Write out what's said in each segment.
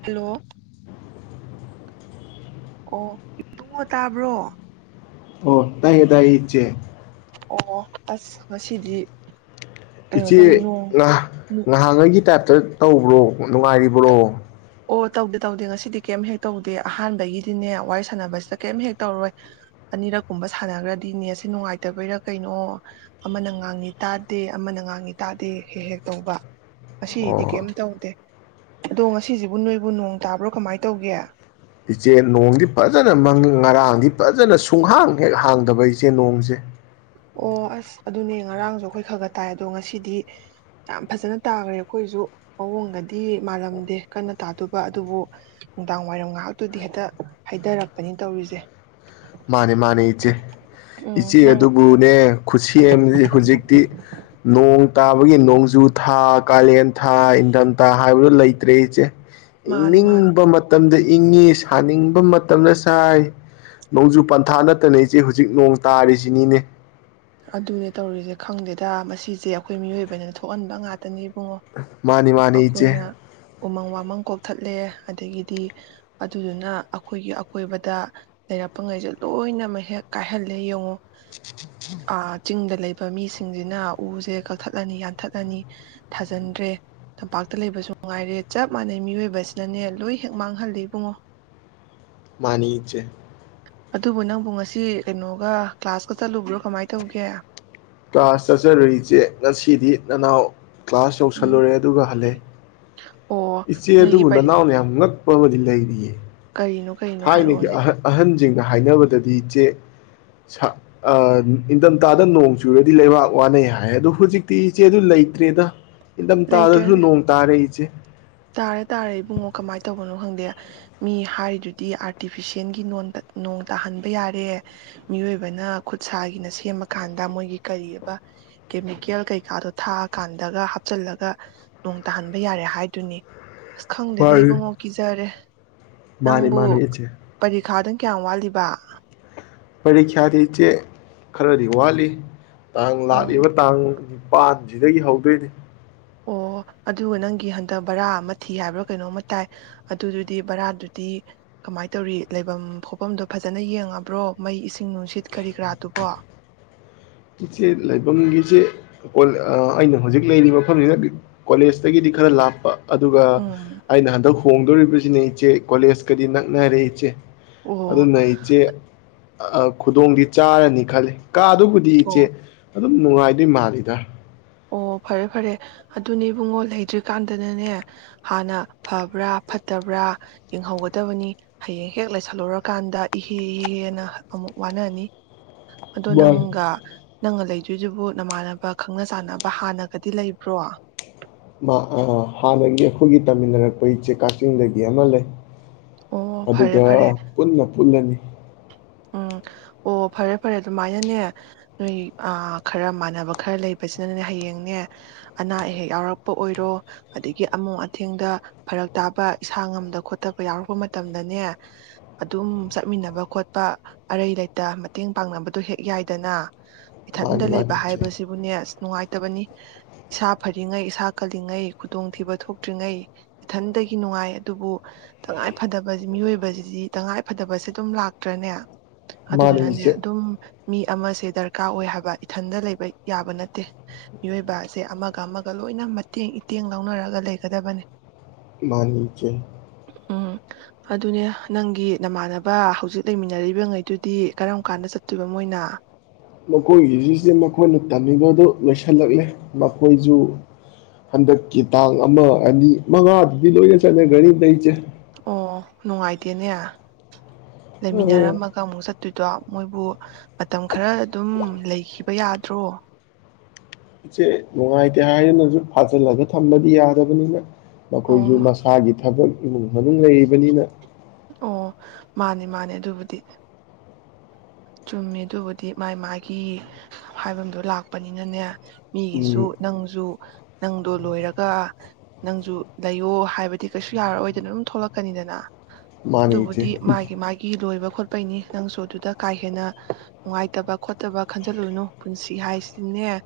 Hello! ꯑꯣ ꯏꯕꯨꯡꯉꯣ ꯇꯥꯕ꯭ꯔꯣ? ꯑꯣ ꯇꯥꯏꯌꯦ - ꯇꯥꯏꯌꯦꯏ ꯏꯆꯦ꯫ ꯑꯣ ꯑꯁ ꯉꯁꯤꯗꯤ ꯀꯩꯅꯣ ꯏꯆꯦ ꯇꯧꯋꯤ ꯅꯣꯡ ꯉꯍꯥꯉꯩꯒꯤ ꯇꯥꯏꯞ ꯇꯧꯕ꯭ꯔꯣ ꯅꯨꯡꯉꯥꯏꯔꯤꯕ꯭ꯔꯣ? ꯑꯣ ꯇꯧꯗꯦ ꯇꯧꯗꯦ ꯉꯁꯤꯗꯤ ꯀꯩꯝ ꯍꯦꯛ ꯇꯧꯗꯦ ꯑꯍꯥꯟꯕꯒꯤꯗꯤꯅꯦ ꯋꯥꯔꯤ ꯁꯥꯟꯅꯕꯁꯤꯗ ꯀꯩꯝ ꯍꯦꯛ ꯇꯧꯔꯣꯏ ꯑꯅꯤꯔꯛꯀꯨꯝꯕ ꯁꯥꯟꯅꯈ꯭ꯔꯗꯤꯅꯦ ꯅꯦꯠꯁꯤ ꯅꯨꯡꯉꯥꯏꯇꯕꯩꯔꯥ ꯀꯩꯅꯣ ꯑꯃꯅ ꯉꯥꯡꯉꯤ ꯇꯥꯗꯦ ꯑꯃꯅ ꯉꯥꯡꯉꯤ ꯇꯥꯗꯦ ꯍꯦꯛ - ꯍꯦꯛ ꯇꯧꯕ ꯉꯁꯤꯗꯤ ꯀꯩꯝ ꯑꯣ ꯇꯧꯗꯦ ꯑꯗꯣ ꯁꯤꯁꯤꯕꯨ ꯅꯣꯏꯕꯨ ꯅꯣꯡ ꯇꯥꯕ꯭ꯔꯣ ꯀꯃꯥꯏꯅ ꯇꯧꯒꯦ? ꯏꯆꯦ ꯅꯣꯡꯗꯤ ꯐꯖꯅꯪ ꯃꯪꯉꯤ ꯉꯔꯥꯡꯗꯤ ꯐꯖꯅ ꯁꯨꯡꯍꯥꯡ ꯍꯦꯛ ꯍꯥꯡꯗꯕ ꯏꯆꯦ ꯅꯣꯡꯖꯦ꯫ ꯑꯣ ꯑꯁ ꯑꯗꯨꯅꯦ ꯉꯔꯥꯡꯗꯣ ꯑꯩꯈꯣꯏ ꯈꯔ ꯈ ꯇꯥꯏ ꯑꯗꯣ ꯉꯁꯤꯗꯤ ꯌꯥꯝ ꯐꯖꯅ ꯇꯥꯈ꯭ꯔꯦ ꯑꯩꯈꯣꯏꯁꯨ ꯃꯑꯣꯡꯒꯗꯤ ꯃꯥꯜꯂꯝꯗꯦ ꯀꯟꯅ ꯇꯥꯗꯨꯕ ꯑꯗꯨꯕꯨ ꯅꯨꯡꯗꯥꯡ ꯋꯥꯏꯔꯝ ꯉꯥꯏꯍꯥꯛꯇꯨꯗꯤ ꯍꯦꯛꯇ ꯍꯥꯏꯊꯔꯛꯄꯅꯤ ꯇꯧꯔꯤꯁꯦ꯫ ꯃꯥꯅꯦ- ꯃꯥꯅꯦ ꯏꯆꯦ, ꯎꯝ ꯏꯆꯦ ꯅꯪ ꯑꯗꯨꯕꯨꯅꯦ ꯈꯨꯁꯦꯝꯖꯦ ꯍꯧꯖꯤꯛꯇꯤ ꯅꯣꯡ ꯇꯥꯕꯒꯤ ꯅꯣꯡꯖꯨ ꯊꯥ ꯀꯥꯂꯦꯟ ꯊꯥ ꯏꯟꯊꯝꯊꯥ ꯍꯥꯏꯕꯗꯨꯣ ꯂꯩꯇ꯭ꯔꯦ ꯏꯆꯦ꯫ ꯃꯥꯅꯦ ꯃꯥꯅꯦ ꯏꯪꯅꯤꯡꯕ ꯃꯇꯝꯗ ꯏꯪꯉꯤ ꯁꯥꯅꯤꯡꯕ ꯃꯇꯝꯗ ꯁꯥꯏ ꯫ ꯅꯣꯡꯖꯨ ꯄꯟꯊꯥ ꯅꯠꯇꯅ ꯏꯆꯦ ꯍꯧꯖꯤꯛ ꯅꯣꯡ ꯇꯥꯔꯤꯁꯤꯅꯤꯅꯦ꯫ ꯑꯗꯨꯅꯦ ꯇꯧꯔꯤꯁꯦ ꯈꯪꯗꯦꯗ ꯃꯁꯤꯁꯦ ꯑꯩꯈꯣꯏ ꯃꯤꯑꯣꯏꯕꯅꯤꯅ ꯊꯣꯛꯍꯟꯕ ꯉꯥꯛꯇꯅꯤ꯫ ꯎꯨꯡꯉꯣ ꯃꯥꯅꯤ ꯃꯥꯅꯤ ꯏꯆꯦ ꯑꯩꯈꯣꯏꯅ ꯎꯃꯪ ꯋꯥꯃꯪ ꯀꯣꯛꯊꯠ ꯂꯦ ꯑꯗꯒꯤꯗꯤ ꯑꯗꯨꯗꯨꯅ ꯑꯩꯈꯣꯏꯒꯤ ꯑꯀꯣꯏꯕꯗ ꯂꯩꯔꯛꯄ ꯉꯩꯖꯦ ꯂꯣꯏꯅꯃꯛ ꯍꯦꯛ ꯀꯥꯏꯍꯜꯂꯦ ꯌꯦꯡꯉꯨ꯫ ꯆꯤꯡꯗ ꯂꯩꯕ ꯃꯤꯁꯤꯡꯁꯤꯅ ꯎꯖꯦ ꯀꯛꯊꯠꯂꯅꯤ ꯌꯥꯟꯊꯠꯂꯅꯤ ꯊꯥꯖꯤꯟꯗ꯭ꯔꯦ ꯇꯝꯄꯥꯛꯇ ꯂꯩꯕꯁꯨ ꯅꯨꯡꯉꯥꯏꯔꯦ ꯆꯞ ꯃꯥꯟꯅꯩ ꯃꯤꯑꯣꯏꯕꯁꯤꯅꯅꯦ ꯂꯣꯏ ꯍꯦꯛ ꯃꯥꯡꯍꯜꯂꯤ ꯏꯕꯨꯡꯉꯣ꯫ ꯃꯥꯅꯤ ꯏꯆꯦ꯫ ꯑꯗꯨꯕꯨ ꯅꯪꯕꯨ ꯉꯁꯤ ꯀꯩꯅꯣꯒ ꯀ꯭ꯂꯥꯁꯀ ꯆꯠꯂꯨꯕ꯭ꯔꯣ ꯀꯃꯥꯏꯅ ꯇꯧꯒꯦ? ꯀꯂ꯭ꯑꯥꯁ ꯆꯠꯆꯔꯨꯏꯁꯦ ꯉꯁꯤꯗꯤ ꯅꯅꯥꯎ ꯀ꯭ꯂꯥꯁ ꯎꯝ ꯌꯧꯁꯜꯂꯨꯔꯦ ꯑꯗꯨꯒ ꯍꯜꯂꯛꯑꯦ ꯑꯣ ꯏꯆꯦ ꯅꯣꯏꯒꯤ ꯑꯗꯨꯕꯨ ꯅꯅꯥꯎꯅ ꯌꯥꯝ ꯉꯛ [unintelligible] ꯃꯗꯤ ꯂꯩꯔꯤꯌꯦ꯫ ꯀꯔꯤꯅꯣ ꯀꯔꯤꯅꯣ ꯊꯥꯏ ꯅꯒꯤ ꯍꯥꯏꯔꯛꯑꯣꯅꯦ ꯑꯍꯟ ꯑꯍꯟ ꯁꯤꯡꯅ ꯍꯥꯏꯅꯕꯗꯗꯤ ꯏꯆꯦ ꯅꯤꯡꯊꯝꯊꯥꯗ ꯅꯣꯡ ꯆꯨꯔꯗꯤ ꯂꯩꯕꯥꯛ ꯋꯥꯅꯩ ꯍꯥꯏ ꯑꯣ ꯍꯧꯖꯤꯛꯇꯤ ꯏꯆꯦꯗꯨ ꯂꯩꯇ꯭ꯔꯦꯗ꯫ ꯂꯩꯇ꯭ꯔꯦ ꯏꯟꯊꯝꯊꯥꯗꯁꯨ ꯅꯣꯡ ꯇꯥꯔꯦ ꯏꯆꯦ꯫ ꯇꯥꯔꯦ ꯇꯥꯔꯦ ꯏꯕꯨꯡꯉꯣ ꯀꯃꯥꯏ ꯇꯧꯕꯅꯣ ꯈꯪꯗꯦ ꯃꯤ ꯍꯥꯏꯔꯤꯗꯨꯗꯤ ꯑꯥꯔꯇꯤꯐꯤꯁꯦꯜꯒꯤ ꯅꯣꯡ ꯇꯥꯍꯟꯕ ꯌꯥꯔꯦ ꯃꯤꯑꯣꯏꯕꯅ ꯈꯨꯠ ꯁꯥꯥꯒꯤꯅ ꯁꯦꯝꯃꯀꯥꯟꯗ ꯃꯣꯏꯒꯤ ꯀꯔꯤꯕ ꯀꯦꯃꯤꯀꯦꯜ ꯀꯩꯀꯥꯗꯣ ꯊꯥꯛꯑꯀꯥꯟꯗꯒ ꯍꯥꯞꯆꯤꯜꯂꯒ ꯅꯣꯡ ꯇꯥꯍꯟꯕ ꯌꯥꯔꯦ ꯍꯥꯏꯗꯨꯅꯤ ꯑꯁ ꯈꯪꯗꯦꯗ ꯃꯥꯅꯤ ꯏꯕꯨꯡꯉꯣ ꯀꯤꯖꯔꯦ ꯃꯥꯅꯤ ꯅꯪꯕꯨ ꯃꯥꯅꯤ ꯏꯆꯦ ꯄꯔꯤꯈꯥꯗꯪ ꯀꯌꯥꯝ ꯋꯥꯠꯂꯤꯕ ꯄꯔꯤꯈ꯭ꯌꯥꯗꯤ ꯏꯆꯦ ꯈꯔꯗꯤ ꯋꯥꯠꯂꯤ ꯇꯥꯡ ꯑꯣ ꯂꯥꯛꯂꯤꯕ ꯇꯥꯡ ꯄꯥꯟꯖꯤꯗꯒꯤ ꯍꯧꯗꯣꯏꯅꯤ ꯑꯣ ꯑꯗꯨꯒ ꯅꯪꯒꯤ ꯍꯟꯗꯛ ꯕꯔꯥ ꯑꯃ ꯊꯤ ꯍꯥꯏꯕ꯭ꯔꯥ ꯀꯩꯅꯣꯝꯃ ꯇꯥꯏ ꯑꯗꯨꯗꯨꯗꯤ ꯕꯔꯥꯗꯨꯗꯤ ꯀꯃꯥꯏ ꯇꯧꯔꯤ ꯂꯩꯕꯝ ꯈꯣꯠꯐꯝꯗꯣ ꯐꯖꯅ ꯌꯦꯡꯉꯕ꯭ꯔꯣ ꯃꯩ ꯏꯁꯤꯡ ꯅꯨꯡꯁꯤꯠ ꯀꯔꯤ ꯀꯔꯥꯗꯨꯕꯣ ꯏꯆꯦ ꯂꯥꯏꯐꯝꯒꯤꯁꯦ ꯀꯣ ꯑ ꯑꯩꯅ ꯍꯧꯖꯤꯛ ꯂꯩꯔꯤꯕ ꯃꯐꯝꯁꯤꯅ ꯀꯣꯂꯦꯖꯇꯒꯤꯗꯤ ꯈꯔ ꯂꯥꯞꯄ ꯑꯗꯨꯒ ꯎꯝ ꯑꯩꯅ ꯍꯟꯗꯛ ꯍꯣꯡꯗꯣꯔꯤꯕꯖꯤꯅ ꯏꯆꯦ ꯀꯣꯂꯦꯖꯀꯗꯤ ꯅꯛꯅꯔꯦ ꯏꯆꯦ ꯑꯣ ꯑꯗꯨꯝꯅ ꯏꯆꯦ ꯑ ꯈꯨꯗꯣꯡꯗꯤ ꯆꯥꯔꯅꯤ ꯈꯜꯂꯤ ꯀꯥꯗꯨꯕꯨꯗꯤ ꯑꯣ ꯆꯦ ꯑꯗꯨꯝ ꯅꯨꯡꯉꯥꯏꯗꯣꯏ ꯃꯥꯜꯂꯤꯗ ꯑꯣ ꯐꯔꯦ ꯐꯔꯦ ꯑꯗꯨꯅꯦ ꯏꯕꯨꯡꯉꯣ ꯂꯩꯗ꯭ꯔꯤꯀꯥꯟꯗꯅꯅꯦ ꯍꯥꯟꯅ ꯐꯕ꯭ꯔꯥ ꯐꯠꯇꯕ꯭ꯔꯥ ꯌꯦꯡꯍꯧꯒꯗꯕꯅꯤ ꯍꯌꯦꯡ ꯍꯦꯛ ꯂꯩꯁꯜꯂꯨꯔꯀꯥꯟꯗ ꯏꯍꯦ ꯏ ꯍꯦꯅ ꯑꯃꯨꯛ ꯋꯥꯅꯅꯤ ꯑꯗꯣ ꯅꯪꯒ ꯅꯪꯅ ꯂꯩꯗꯣꯏꯗꯨꯕꯨ ꯅꯃꯥꯟꯅꯕ ꯈꯪꯅ ꯆꯥꯟꯅ ꯍꯥꯟꯅꯒꯗꯤ ꯂꯩꯕ꯭ꯔꯣ ꯅ ꯑꯣ ꯍꯥꯟꯅꯒꯤ ꯑꯩꯈꯣꯏꯒꯤ ꯇꯝꯃꯤꯟꯅꯔꯛꯄ ꯏꯆꯦ ꯀꯛꯆꯤꯡꯗꯒꯤ ꯑꯃ ꯂꯩ ꯑꯣ ꯐꯔꯦ ꯑꯗꯨꯒ ꯐꯔꯦ ꯄꯨꯟꯅ ꯄꯨꯜꯂꯅꯤ ꯎꯝ ꯑꯣ ꯐꯔꯦ ꯐꯔꯦ ꯑꯗꯨꯃꯥꯏꯅꯅꯦ ꯅꯣꯏ ꯑ ꯈꯔ ꯃꯥꯟꯅꯕ ꯈꯔ ꯂꯩꯕꯁꯤꯅꯅꯦ ꯍꯌꯦꯡꯅꯦ ꯑꯅꯥ ꯑꯌꯦꯛ ꯌꯥꯎꯔꯛꯄ ꯑꯣꯏꯔꯣ ꯑꯗꯒꯤ ꯑꯃꯣ ꯑꯊꯦꯡꯗ ꯐꯔꯛ ꯇꯥꯕ ꯏꯁꯥ ꯉꯝꯗ ꯈꯣꯠꯇꯄ ꯌꯥꯎꯔꯛꯄ ꯃꯇꯝꯗꯅꯦ ꯑꯗꯨꯝ ꯆꯠꯃꯤꯟꯅꯕ ꯈꯣꯠ ꯄ ꯑꯔꯩ ꯂꯩꯇ ꯃꯇꯦꯡ ꯄꯥꯡꯅꯕꯗꯨ ꯍꯦꯛ ꯌꯥꯏꯗꯅ ꯏꯊꯟꯗ ꯃꯥꯅꯤ ꯃꯥꯅꯤ ꯂꯩꯕ ꯏꯆꯦ ꯍꯥꯏꯕꯁꯤꯕꯨꯅꯦ ꯑꯁ ꯅꯨꯡꯉꯥꯏ ꯐꯕꯅꯤ ꯏꯁꯥ ꯐꯔꯤꯉꯩ ꯏꯁꯥ ꯀꯜꯂꯤꯉꯩ ꯈꯨꯗꯣꯡꯊꯤꯕ ꯊꯣꯛꯇ꯭ꯔꯤꯉꯩ ꯏꯊꯟꯇꯗꯒꯤ ꯅꯨꯡꯉꯥꯏ ꯑꯗꯨꯕꯨ ꯇꯉꯥꯏ ꯐꯗꯕ ꯃꯤꯑꯣꯏꯕꯖꯤꯗꯤ ꯇꯉꯥꯏ ꯐꯗꯕꯁꯦ ꯑꯗꯨꯝ ꯂꯥꯛ ꯇ꯭ꯔꯅꯦ ꯃꯥꯅꯤ ꯑꯗꯨꯗꯨꯅꯅꯦ ꯏꯆꯦ ꯑꯗꯨꯝ ꯃꯤ ꯑꯃꯁꯦ ꯗꯔꯀꯥꯔ ꯑꯣꯏ ꯍꯥꯏꯕ ꯏꯊꯟꯗ ꯂꯩꯕ ꯌꯥꯕ ꯅꯠꯇꯦ ꯃꯤꯑꯣꯏꯕꯁꯦ ꯑꯃꯒ ꯑꯃꯒ ꯂꯣꯏꯅ ꯃꯇꯦꯡ ꯏꯇꯦꯡ ꯂꯧꯅꯔꯒ ꯂꯩꯒꯗꯕꯅꯦ ꯃꯥꯅꯤ ꯏꯆꯦ ꯎꯝ ꯑꯗꯨꯅꯦ ꯅꯪꯒꯤ ꯅꯃꯥꯟꯅꯕ ꯍꯧꯖꯤꯛ ꯂꯩꯃꯤꯟꯅꯔꯤꯕꯉꯩꯗꯨꯗꯤ ꯀꯔꯝ ꯀꯥꯟꯗ ꯆꯠꯇꯣꯏꯕ ꯃꯣꯏꯅ ꯃꯈꯣꯏꯒꯤꯖꯦ ꯏꯆꯦ ꯃꯈꯣꯏꯅ ꯇꯝꯃꯤꯕꯗꯨ ꯂꯣꯏꯁꯤꯜꯂꯛꯂꯦ ꯃꯈꯣꯏꯖꯨ ꯍꯟꯗꯛꯀꯤ ꯇꯥꯡ ꯑꯃ ꯑꯅꯤ ꯃꯉꯥꯗꯨꯗ ꯂꯣꯏꯅ ꯆꯠꯅꯒ꯭ꯔꯅꯤꯗ ꯏꯆꯦꯪ ꯑꯣ ꯅꯨꯡꯉꯥꯏꯇꯦꯅꯦ ꯑꯥ ꯂꯩꯃꯤꯟꯅꯔꯝꯃꯒ ꯑꯃꯨꯛ ꯆꯠ ꯑꯗꯨꯗ ꯃꯣꯏꯕꯨ ꯃꯇꯝ ꯈꯔ ꯑꯗꯨꯝ ꯂꯩꯈꯤꯕ ꯌꯥꯗ꯭ꯔꯣ ꯏꯆꯦ ꯅꯨꯡꯉꯥꯏꯇꯦ ꯍꯥꯏꯗꯅꯖꯨ ꯐꯥꯖꯤꯜꯂꯒ ꯊꯝꯕꯗꯤ ꯌꯥꯗꯕꯅꯤꯅ ꯑꯣ ꯃꯈꯣꯏꯁꯨ ꯃꯁꯥꯒꯤ ꯊꯕꯛ ꯎꯝ ꯑꯗꯨꯝ ꯂꯩꯕꯅꯤꯅ ꯑꯣ ꯃꯥꯅꯦ ꯃꯥꯅꯦ ꯑꯗꯨꯕꯨꯗꯤ ꯆꯨꯝꯃꯦ ꯑꯗꯨꯕꯨꯗꯤ ꯃꯥꯥꯏ ꯃꯥꯒꯤ ꯍꯥꯏꯕꯝꯗꯣ ꯂꯥꯛꯄꯅꯤꯅꯅꯦ ꯃꯤꯒꯤꯁꯨ ꯎꯝ ꯅꯪꯖꯨ ꯅꯪꯗꯣ ꯂꯣꯏꯔꯒ ꯅꯪꯁꯨ ꯂꯩꯌꯣ ꯍꯥꯏꯕꯗꯤ ꯀꯩꯁꯨ ꯌꯥꯔꯛꯔꯣꯏꯗꯅ ꯑꯗꯨꯝ ꯊꯣꯛꯂꯛꯀꯅꯤꯗꯅ ꯃꯥꯅꯦ ꯏꯆꯦ ꯑꯗꯨꯕꯨꯗꯤ ꯃꯥꯒꯤ ꯃꯥꯒꯤ ꯂꯣꯏꯕ ꯍꯣꯠꯄꯩꯅꯤ ꯅꯪꯁꯨ ꯑꯗꯨꯗ ꯀꯥ ꯍꯦꯟꯅ ꯅꯨꯡꯉꯥꯏꯇꯕ ꯈꯣꯠꯇꯕ ꯈꯟꯖꯤꯜꯂꯨꯅꯨ ꯄꯨꯟꯁꯤ ꯍꯥꯏꯁꯤꯗꯤꯅꯦ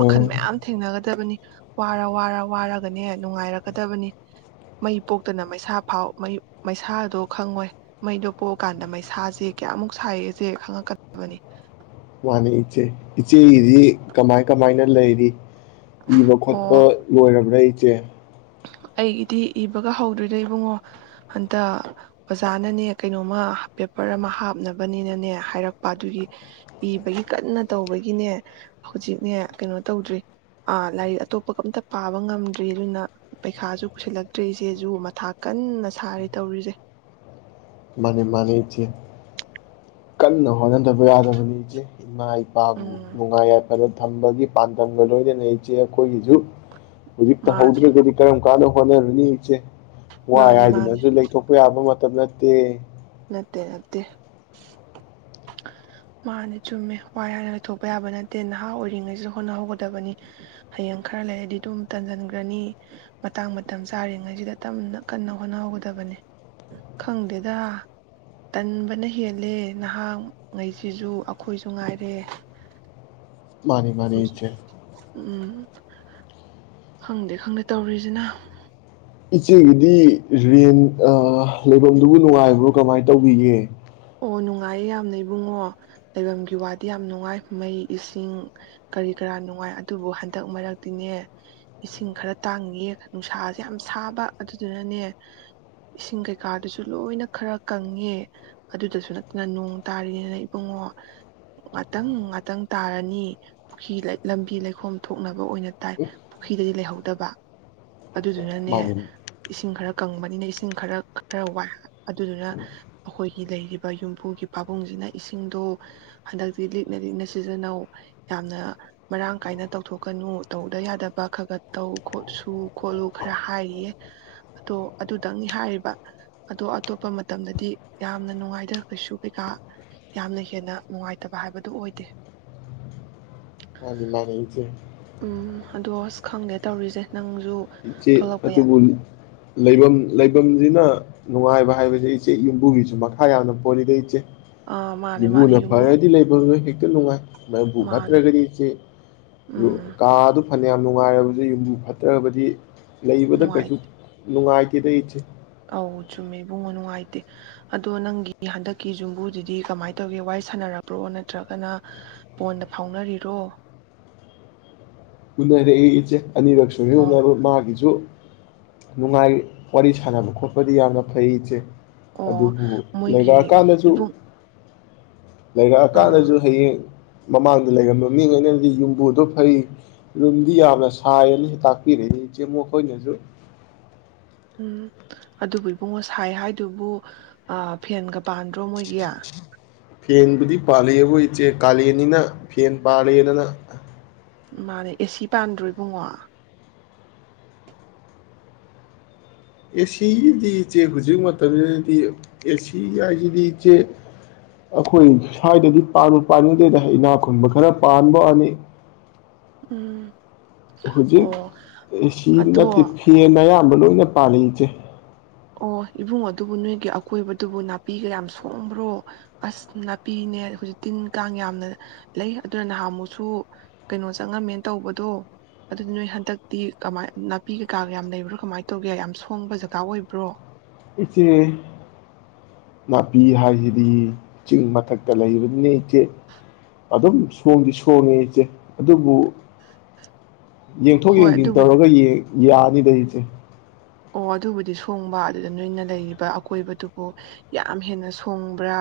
ꯑ ꯃꯌꯥꯝ ꯊꯦꯡꯅꯒꯗꯕꯅꯤ ꯋꯥꯔ ꯋꯥꯔ ꯋꯥꯔꯒꯅꯦ ꯅꯨꯡꯉꯥꯏꯔꯛꯀꯗꯕꯅꯤ ꯃꯩ ꯄꯣꯛꯇꯅ ꯃꯩꯁꯥ ꯐꯥꯎ ꯃꯩꯁꯥꯗꯣ ꯈꯪꯉꯣꯏ ꯃꯩꯗꯣ ꯄꯣꯛꯑꯀꯥꯟꯗ ꯃꯩꯁꯥꯁꯦ ꯀꯌꯥꯃꯨꯛ ꯁꯥꯏꯌꯦꯁꯦ ꯈꯪꯉꯛꯀꯗꯕꯅꯤ ꯃꯥꯅꯤ ꯏꯆꯦ ꯏꯆꯦꯒꯤꯗꯤ ꯀꯃꯥꯏ ꯀꯃꯥꯏꯅ ꯂꯩꯔꯤ ꯏꯕ ꯈꯣꯠꯄ ꯑꯣ ꯂꯣꯏꯔꯕ꯭ꯔꯥ ꯆꯦ ꯑꯩꯒꯤꯗꯤ ꯏꯕꯒ ꯍꯧꯗꯔ꯭ꯤ ꯄꯩꯈꯥꯁꯨ ꯀꯨꯏꯁꯤꯜꯂꯛꯇ꯭ꯔ ꯏꯦꯆꯦꯁꯨ ꯃꯊꯥ ꯀꯟꯅ ꯁꯥꯔꯤ ꯇꯧꯔꯤꯁꯦ ꯃꯥꯅꯦ ꯃꯥꯅꯦ ꯏꯆꯦ ꯀꯟꯅ ꯍꯣꯠꯅꯗꯕ ꯌꯥꯗꯕꯅꯤ ꯏꯆꯦ ꯏꯃꯥ ꯏꯄꯥꯕꯨ ꯎꯝ ꯅꯨꯡꯉꯥꯏ ꯌꯥꯏ [unintelligible] ꯊꯝꯕꯒꯤ ꯄꯥꯟꯗꯝꯒ ꯂꯣꯏꯅꯅ ꯏꯆꯦ ꯑꯩꯈꯣꯏꯒꯤꯁꯨ ꯍꯧꯖꯤꯛ ꯃꯥꯅꯦ ꯇꯧꯍꯧꯗ꯭ꯔꯦꯒꯗꯤ ꯀꯔꯝ ꯀꯥꯅ ꯍꯣꯠꯅꯔꯅꯤ ꯏꯆꯦ ꯋꯥꯏ ꯃꯥꯅꯦ ꯃꯥꯅꯦ ꯍꯥꯏꯗꯨꯅꯁꯨ ꯂꯩꯊꯣꯛꯄ ꯌꯥꯕ ꯃꯠ [unintelligible] ꯇꯦ ꯅꯠꯇꯦ ꯅꯠꯇꯦ ꯃꯥꯅ ꯆꯨꯝꯃꯦ ꯋꯥꯏ ꯍꯥꯏꯅ ꯂꯩꯊꯣꯛꯄ ꯌꯥꯕ ꯅꯠꯇꯦ ꯅꯍꯥ ꯑꯣꯏꯔꯤꯉꯩꯁꯤꯗ ꯍꯣꯠꯅꯍꯧꯒꯗꯕꯅꯤ ꯍꯌꯦꯡ ꯈꯔ ꯂꯩꯔꯗꯤ ꯑꯗꯨꯝ ꯇꯟꯖꯟꯒꯔ꯭ ꯅꯤ ꯃꯇꯥꯡ ꯃꯇꯝ ꯆꯥꯔꯤꯉꯩꯁꯤꯗ ꯇꯞꯅ ꯀꯟꯅ ꯍꯣꯠꯅꯍꯧꯒꯗꯕꯅꯦ ꯈꯪꯗꯦꯗ ꯇꯟꯕꯅ ꯍꯦꯜꯂꯦ ꯅꯍꯥ ꯉꯩꯁꯤꯁꯨ ꯑꯩꯈꯣꯏꯁꯨ ꯉꯥꯏꯔꯦ ꯃꯥꯅꯤ ꯃꯥꯅꯤ ꯏꯆꯦ ꯎꯝ ꯈꯪꯗꯦ ꯈꯪꯗꯦ ꯇꯧꯔꯤꯖꯤꯅ ꯏꯆꯦꯒꯤꯗꯤ ꯔꯦꯟ ꯂꯩꯐꯝꯗꯨꯕꯨ ꯅꯨꯡꯉꯥꯏꯕ꯭ꯔꯣ ꯀꯃꯥꯏ ꯇꯧꯕꯤꯒꯦ ꯑꯣ ꯅꯨꯡꯉꯥꯏꯌꯦ ꯌꯥꯝꯅ ꯏꯕꯨꯡꯉꯣ ꯂꯩꯐꯝꯒꯤ ꯋꯥꯗꯤ ꯌꯥꯝ ꯅꯨꯡꯉꯥꯏ ꯃꯩ ꯏꯁꯤꯡ ꯀꯔꯤ ꯀꯔꯥ ꯅꯨꯡꯉꯥꯏ ꯑꯗꯨꯕꯨ ꯍꯟꯗꯛ ꯃꯔꯛꯇꯤꯅꯦ ꯏꯁꯤꯡ ꯈꯔ ꯇꯥꯡꯉꯦ ꯅꯨꯡꯁꯥꯁꯦ ꯌꯥꯝ ꯁꯥꯕ ꯑꯗꯨꯗꯨꯅꯅꯦ ꯏꯁꯤꯡ ꯀꯩꯀꯥꯗꯨꯁꯨ ꯂꯣꯏꯅ ꯈꯔ ꯀꯪꯉꯦ ꯑꯗꯨꯗꯁꯨ ꯅꯠꯇꯅ ꯅꯣꯡ ꯇꯥꯔꯤꯅꯦꯅ ꯏꯕꯨꯡꯉꯣ ꯉꯥꯇꯪ ꯉꯥꯇꯪ ꯇꯥꯔꯅꯤ ꯄꯨꯈ꯭ꯔꯤ ꯂꯝꯕꯤ ꯂꯩꯈꯣꯝ ꯊꯣꯛꯅꯕ ꯑꯣꯏꯅ ꯇꯥꯏ ꯄꯨꯈ꯭ꯔꯤꯗꯗꯤ ꯂꯩꯍꯧꯗꯕ ꯑꯗꯨꯗꯨꯅꯅꯦ ꯃꯥꯅꯤ ꯏꯁꯤꯡ ꯈꯔ ꯀꯪꯕꯅꯤꯅ ꯏꯁꯤꯡ ꯈꯔ ꯈꯔ ꯋꯥꯏ ꯑꯗꯨꯗꯨꯅ ꯑꯩꯈꯣꯏ ꯂꯩꯔꯤꯕ ꯌꯨꯝꯕꯨꯒꯤ ꯄꯥꯕꯨꯡꯁꯤꯅ ꯏꯁꯤꯡꯗꯣ ꯍꯟꯗꯛꯇꯤ ꯂꯤꯛꯅ ꯂꯤꯛꯅ ꯁꯤꯖꯤꯟꯅꯧ ꯌꯥꯝꯅ ꯃꯔꯥꯡ ꯀꯥꯏꯅ ꯇꯧꯊꯣꯛꯀꯅꯨ ꯇꯧꯗ ꯌꯥꯗꯕ ꯈ ꯈ ꯇꯧ ꯈꯣꯠꯁꯨ ꯈꯣꯠꯂꯨ ꯈꯔ ꯍꯥꯏꯔꯤꯌꯦ ꯑꯗꯣ ꯑꯗꯨꯗꯪꯅꯤ ꯍꯥꯏꯔꯤꯕ ꯑꯗꯣ ꯑꯇꯣꯞꯄ ꯃꯇꯝꯗꯗꯤ ꯌꯥꯝꯅ ꯅꯨꯡꯉꯥꯏꯗ ꯀꯩꯁꯨ ꯀꯩꯀꯥ ꯌꯥꯝꯅ ꯍꯦꯟꯅ ꯅꯨꯡꯉꯥꯏꯇꯕ ꯍꯥꯏꯕꯗꯨ ꯑꯣꯏꯗꯦ ꯎꯝ [unintelligible] ꯑꯗꯣ ꯑꯁ ꯈꯪꯗꯦ ꯇꯧꯔꯤꯁꯦ ꯅꯪꯁꯨ ꯏꯆꯦ ꯊꯣꯛꯂꯛꯄ ꯌꯥ ꯑꯗꯨꯕꯨ ꯂꯩꯚꯝ ꯂꯩꯚꯝꯁꯤꯅ ꯅꯨꯡꯉꯥꯏꯕ ꯍꯥꯏꯕꯁꯦ ꯏꯆꯦ ꯌꯨꯝꯕꯨꯒꯤꯁꯨ ꯃꯈꯥ ꯌꯥꯝꯅ ꯄꯣꯜꯂꯤꯗ ꯏꯆꯦ ꯑꯥ ꯃꯥꯅꯦ ꯃꯥꯅꯦ ꯌꯨꯝꯕꯨꯅ ꯌꯨꯝꯕꯨ ꯐꯔꯗꯤ ꯂꯩꯚꯝ ꯗꯣ ꯍꯦꯛ ꯅꯨꯡꯉꯥꯏ ꯃꯍꯕꯨ ꯃꯥꯅꯦ ꯐꯠꯇꯔꯒꯗꯤ ꯏꯆꯦ ꯎꯝ ꯀꯥ ꯑꯗꯨ ꯐꯅꯌꯥꯝ ꯅꯨꯡꯉꯥꯏꯔꯕꯁꯨ ꯌꯨꯝꯕꯨ ꯐꯠꯇ꯭ꯔꯕꯗꯤ ꯂꯩꯕꯗ ꯅꯨꯡꯉꯥꯏ ꯀꯩꯁꯨ ꯅꯨꯡꯉꯥꯏ ꯇꯦꯗ ꯏꯆꯦ ꯑꯧ ꯆꯨꯝꯃꯦ ꯏꯕꯨꯡꯉꯣ ꯅꯨꯡꯉꯥꯏꯇꯦ ꯑꯗꯣ ꯅꯪꯒꯤ ꯍꯟꯗꯛꯀꯤ ꯌꯨꯝꯕꯨꯗꯨꯗꯤ ꯀꯃꯥꯏꯅ ꯇꯧꯒꯦ ꯋꯥꯔꯤ ꯁꯥꯟꯅꯔꯕꯣ ꯅꯠꯇ꯭ꯔꯒꯅ ꯐꯣꯟꯗ ꯐꯥꯎꯅꯔꯤꯔꯣ ꯃꯔꯦ ꯏꯆꯦ ꯑꯅꯤꯔꯛ ꯁꯨ ꯑꯣ ꯍꯨꯅ ꯃꯥꯒꯤꯁꯨ ꯅꯨꯡꯉꯥꯏ ꯋꯥꯔꯤ ꯁꯥꯟꯅꯕ ꯈꯣꯠꯄꯗꯤ ꯌꯥꯝꯅ ꯐꯩ ꯏꯆꯦ ꯑꯣ ꯑꯗꯨꯕꯨ ꯃꯣꯏꯒꯤ ꯂꯩꯔꯛꯑꯀꯥꯟꯗꯁꯨ ꯏꯕꯨꯡ ꯑꯥ ꯂꯩꯔꯛꯑꯀꯥꯟꯗꯁꯨ ꯍꯌꯦꯡ ꯃꯃꯥꯡꯗ ꯂꯩꯔꯝꯕ ꯃꯤꯉꯩꯅꯕꯨꯗꯤ ꯌꯨꯝꯕꯨꯗꯣ ꯐꯩ ꯔꯨꯝꯗꯤ ꯌꯥꯝꯅ ꯁꯥꯏꯌꯦꯅ ꯇꯥꯛꯄꯤꯔꯛꯏꯅꯦ ꯏꯆꯦꯃꯣ ꯑꯩꯈꯣꯏꯅꯁꯨ ꯎꯝ ꯑꯗꯨꯕꯨ ꯏꯕꯨꯡꯉꯣ ꯁꯥꯏ ꯍꯥꯏꯗꯨꯕꯨ ꯐꯦꯟꯒ ꯄꯥꯟꯗ꯭ꯔꯣ ꯃꯣꯏꯒꯤ ꯐꯦꯟꯕꯨꯗꯤ ꯄꯥꯜꯂꯛꯑꯦꯕꯨ ꯏꯆꯦ ꯀꯥꯂꯦꯟꯅꯤꯅ ꯐꯦꯟ ꯄꯥꯜꯂꯦꯗꯅ ꯃꯥꯅꯦ ꯑꯦꯁꯤ ꯄꯥꯟꯗ꯭ꯔꯣ ꯏꯕꯨꯡꯉꯣ ꯑꯦꯁꯤꯒꯤꯗꯤ ꯏꯆꯦ ꯍꯧꯖꯤꯛ ꯃꯇꯝꯁꯤꯗꯗꯤ ꯑꯦꯁꯤ ꯍꯥꯏꯁꯤꯗꯤ ꯏꯆꯦ ꯑꯩꯈꯣꯏ ꯁ꯭ꯋꯥꯏꯗꯗꯤ ꯄꯥꯟꯕ ꯄꯥꯟꯅꯤꯡꯗꯦꯗ ꯏꯅꯥ ꯈꯨꯟꯕ ꯈꯔ ꯄꯥꯟꯕ ꯋꯥꯅꯤ ꯎꯝ ꯍꯧꯖꯤꯛ ꯑꯣ ꯑꯦꯁꯤ ꯑꯗꯣ ꯅꯠꯇꯦ ꯐꯦꯟ ꯑꯌꯥꯝ ꯕ ꯂꯣꯏꯅ ꯄꯥꯜꯂꯤ ꯏꯆꯦ ꯑꯣ ꯏꯕꯨꯉꯣ ꯑꯗꯨꯕꯨ ꯅꯣꯏꯒꯤ ꯑꯀꯣꯏꯕꯗꯨꯕꯨ ꯅꯥꯄꯤꯒ ꯌꯥꯝ ꯁꯣꯡꯕ꯭ꯔꯣ ꯑꯁ ꯅꯥꯄꯤꯅꯦ ꯍꯧꯖꯤꯛ ꯇꯤꯟ ꯀꯥꯡ ꯌꯥꯝꯅ ꯂꯩ ꯑꯗꯨꯅ ꯅꯍꯥꯟꯃꯨꯛꯁꯨ ꯀꯩꯅꯣ ꯆꯪꯉꯝꯃꯦꯅ ꯇꯧꯕꯗꯣ ꯑꯗꯨ ꯅꯣꯏ ꯍꯟꯗꯛꯇꯤ ꯀꯃꯥꯏ ꯅꯥꯄꯤ ꯀꯩꯀꯥꯒ ꯌꯥꯝ ꯂꯩꯕ꯭ꯔꯣ ꯀꯃꯥꯏꯅ ꯇꯧꯒꯦ ꯌꯥꯝ ꯁꯣꯡꯕ ꯖꯒꯥ ꯑꯣꯏꯕ ꯭ꯔꯣ ꯏꯆꯦ ꯅꯥꯄꯤ ꯍꯥꯏꯁꯤꯗꯤ ꯆꯤꯡ ꯃꯊꯛꯇ ꯂꯩꯕꯅꯤꯅꯤ ꯏꯆꯦ ꯑꯗꯨꯝ ꯁꯣꯡꯗꯤ ꯁꯣꯡꯉꯦ ꯏꯆꯦ ꯑꯗꯨꯕꯨ ꯌꯦꯡꯊꯣꯛ ꯍꯣꯏ ꯌꯦꯡꯁꯤꯟ ꯑꯗꯨꯕꯨꯗꯤ ꯇꯧꯔꯒ ꯌꯥꯅꯤꯗ ꯏꯆꯦ ꯑꯣ ꯑꯗꯨꯕꯨꯗꯤ ꯁꯣꯡꯕ ꯑꯗꯨꯗ ꯅꯣꯏꯅ ꯂꯩꯔꯤꯕ ꯑꯀꯣꯏꯕꯗꯨꯕꯨ ꯌꯥꯝ ꯍꯦꯟꯅ ꯁꯣꯡꯕ꯭ꯔꯥ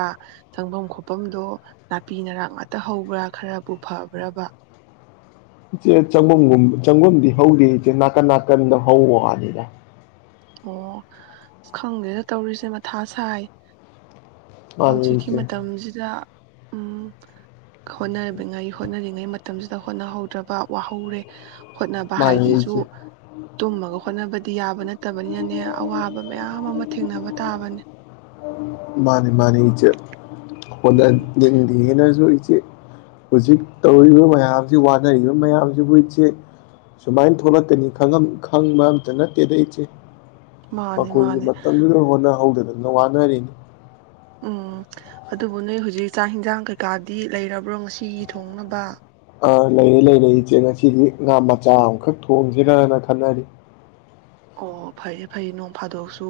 ꯆꯪꯐꯝ ꯈꯣꯐꯝꯗꯣ ꯅꯥꯄꯤ ꯅꯔꯥꯛ ꯉꯥꯛꯇ ꯍꯧꯕ꯭ꯔꯥ ꯈꯔꯕꯨ ꯐꯕ꯭ꯔꯕ ꯏꯆꯦ ꯆꯪꯕꯝꯒꯨꯝ ꯆꯪꯐꯝꯗꯤ ꯍꯧꯗꯦ ꯏꯆꯦ ꯅꯥꯀꯟ ꯅꯥꯀꯟꯗ ꯍꯧꯕ ꯋꯥꯅꯤꯗ ꯑꯣ ꯑ ꯈꯪꯗꯦꯗ ꯇꯧꯔꯤꯁꯦ ꯃꯊꯥ ꯁꯥꯏ ꯃꯥꯅꯤ ꯍꯧꯖꯤꯛꯀꯤ ꯏꯆꯦ ꯃꯇꯝꯁꯤꯗ ꯎꯝ ꯍꯣꯠꯅꯔꯤꯕ ꯉꯥꯏ ꯍꯣꯠꯅꯅꯤꯡ ꯃꯇꯝꯗ ꯍꯣꯠꯅꯍꯧꯗ꯭ꯔꯕ ꯋꯥꯍꯧꯔꯦ ꯍꯣꯠꯅꯕ ꯃꯥꯅꯤ ꯍꯥꯏꯁꯤꯁꯨ ꯏꯆꯦ ꯇꯨꯝꯃꯒ ꯍꯣꯠꯅꯕ ꯌꯥꯕ ꯅꯠꯇꯦ ꯅꯠꯇꯕꯅꯤꯅꯅꯦ ꯑꯋꯥꯕ ꯃꯌꯥꯝ ꯑꯃ ꯊꯦꯡꯅꯕ ꯇꯥꯕꯅꯦ ꯎꯝ ꯍꯣꯠꯅꯅꯤꯡꯗꯦꯅꯖꯨ ꯏꯆꯦ ꯍꯧꯖꯤꯛ ꯇꯧꯔꯤꯕ ꯃꯌꯥꯝꯁꯤ ꯋꯥꯅꯔꯤꯕ ꯃꯌꯥꯝꯁꯤꯕꯨ ꯏꯆꯦ ꯁꯨꯃꯥꯏꯅ ꯊꯣꯛꯂꯛꯀꯅꯤ ꯈꯪꯕ ꯑꯝꯇ ꯅꯠꯇꯦꯗ ꯏꯆꯦ ꯃꯥꯅꯦ ꯃꯈꯣꯏꯁꯨ ꯃꯥꯅꯦ ꯃꯇꯝꯗꯨꯗ ꯍꯣꯠꯅꯍꯧꯗꯅ ꯋꯥꯅꯔꯤꯅꯤ ꯎꯝ ꯑꯗꯨꯕꯨ ꯅꯣꯏ ꯍꯧꯖꯤꯛ ꯆꯥꯛ ꯍꯤꯟꯖꯥꯡ ꯀꯩꯀꯥꯗꯤ ꯂꯩꯔꯕ꯭ꯔꯣ ꯉꯁꯤ ꯊꯣꯡꯅꯕ ꯑ ꯂꯩꯔ ꯂꯩꯔ ꯏꯆꯦ ꯉꯁꯤꯗꯤ ꯉꯥ ꯃꯆꯥ ꯑꯃꯈꯛ ꯊꯣꯡꯁꯤꯔꯅ ꯈꯟꯅꯔꯤ ꯑꯣ ꯐꯩ ꯐꯩ ꯅꯣꯡ ꯐꯥꯗꯣꯛꯁꯨ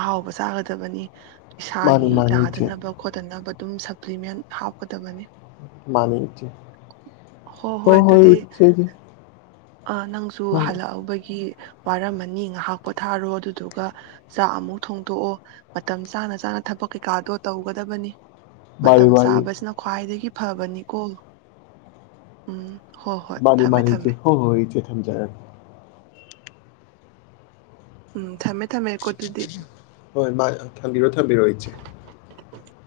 ꯑꯍꯥꯎꯕ ꯆꯥꯒꯗꯕꯅꯤ ꯃꯥꯅꯤ ꯏꯁꯥꯒꯤ ꯃꯥꯅꯤ ꯏꯆꯦ ꯅꯥꯗꯅꯕ ꯈꯣꯠꯇꯅꯕ ꯑꯗꯨꯝ ꯁꯛ ꯏꯝꯄ꯭ꯂꯤꯃꯦꯟ ꯍꯥꯞꯀꯗꯕꯅꯤ ꯃꯥꯅꯤ ꯏꯆꯦ ꯍꯣꯏ ꯍꯣꯏ ꯍꯣꯍꯣꯏ ꯑꯗꯨꯗꯤ ꯏꯆꯦ ꯑ ꯅꯪꯁꯨ ꯍꯜꯂꯛꯑꯕꯒꯤ ꯋꯥꯔꯝꯃꯅꯤ ꯉꯥꯏꯍꯥꯛ ꯄꯣꯊꯥꯔꯣ ꯑꯗꯨꯗꯨꯒ ꯆꯥꯛ ꯑꯃꯨꯛ ꯊꯣꯡꯗꯣꯛꯑꯣ ꯃꯇꯝ ꯆꯥꯅ ꯆꯥꯅ ꯊꯕꯛ ꯀꯩꯀꯥꯗꯣ ꯇꯧꯒꯗꯕꯅꯤ ꯃꯥꯅꯤ ꯃꯇꯝ ꯃꯥꯅꯤ ꯆꯥꯕꯁꯤꯅ ꯈ꯭ꯋꯥꯏꯗꯒꯤ ꯐꯕꯅꯤꯀꯣ ꯎꯝ ꯍꯣꯏ ꯍꯣꯏ ꯃꯥꯅꯤ ꯊꯝꯃꯦ ꯃꯥꯅꯤ ꯏꯆꯦ ꯊꯝꯃꯦ ꯍꯣꯍꯣꯏ ꯏꯆꯦ ꯊꯝꯖꯔꯒꯦ ꯎꯝ ꯊꯝꯃꯦ ꯊꯝꯃꯦꯀꯣ ꯑꯗꯨꯗꯤ ꯍꯣꯏ ꯊꯝꯕꯤꯔꯣ ꯊꯝꯕꯤꯔꯣ ꯏꯆꯦ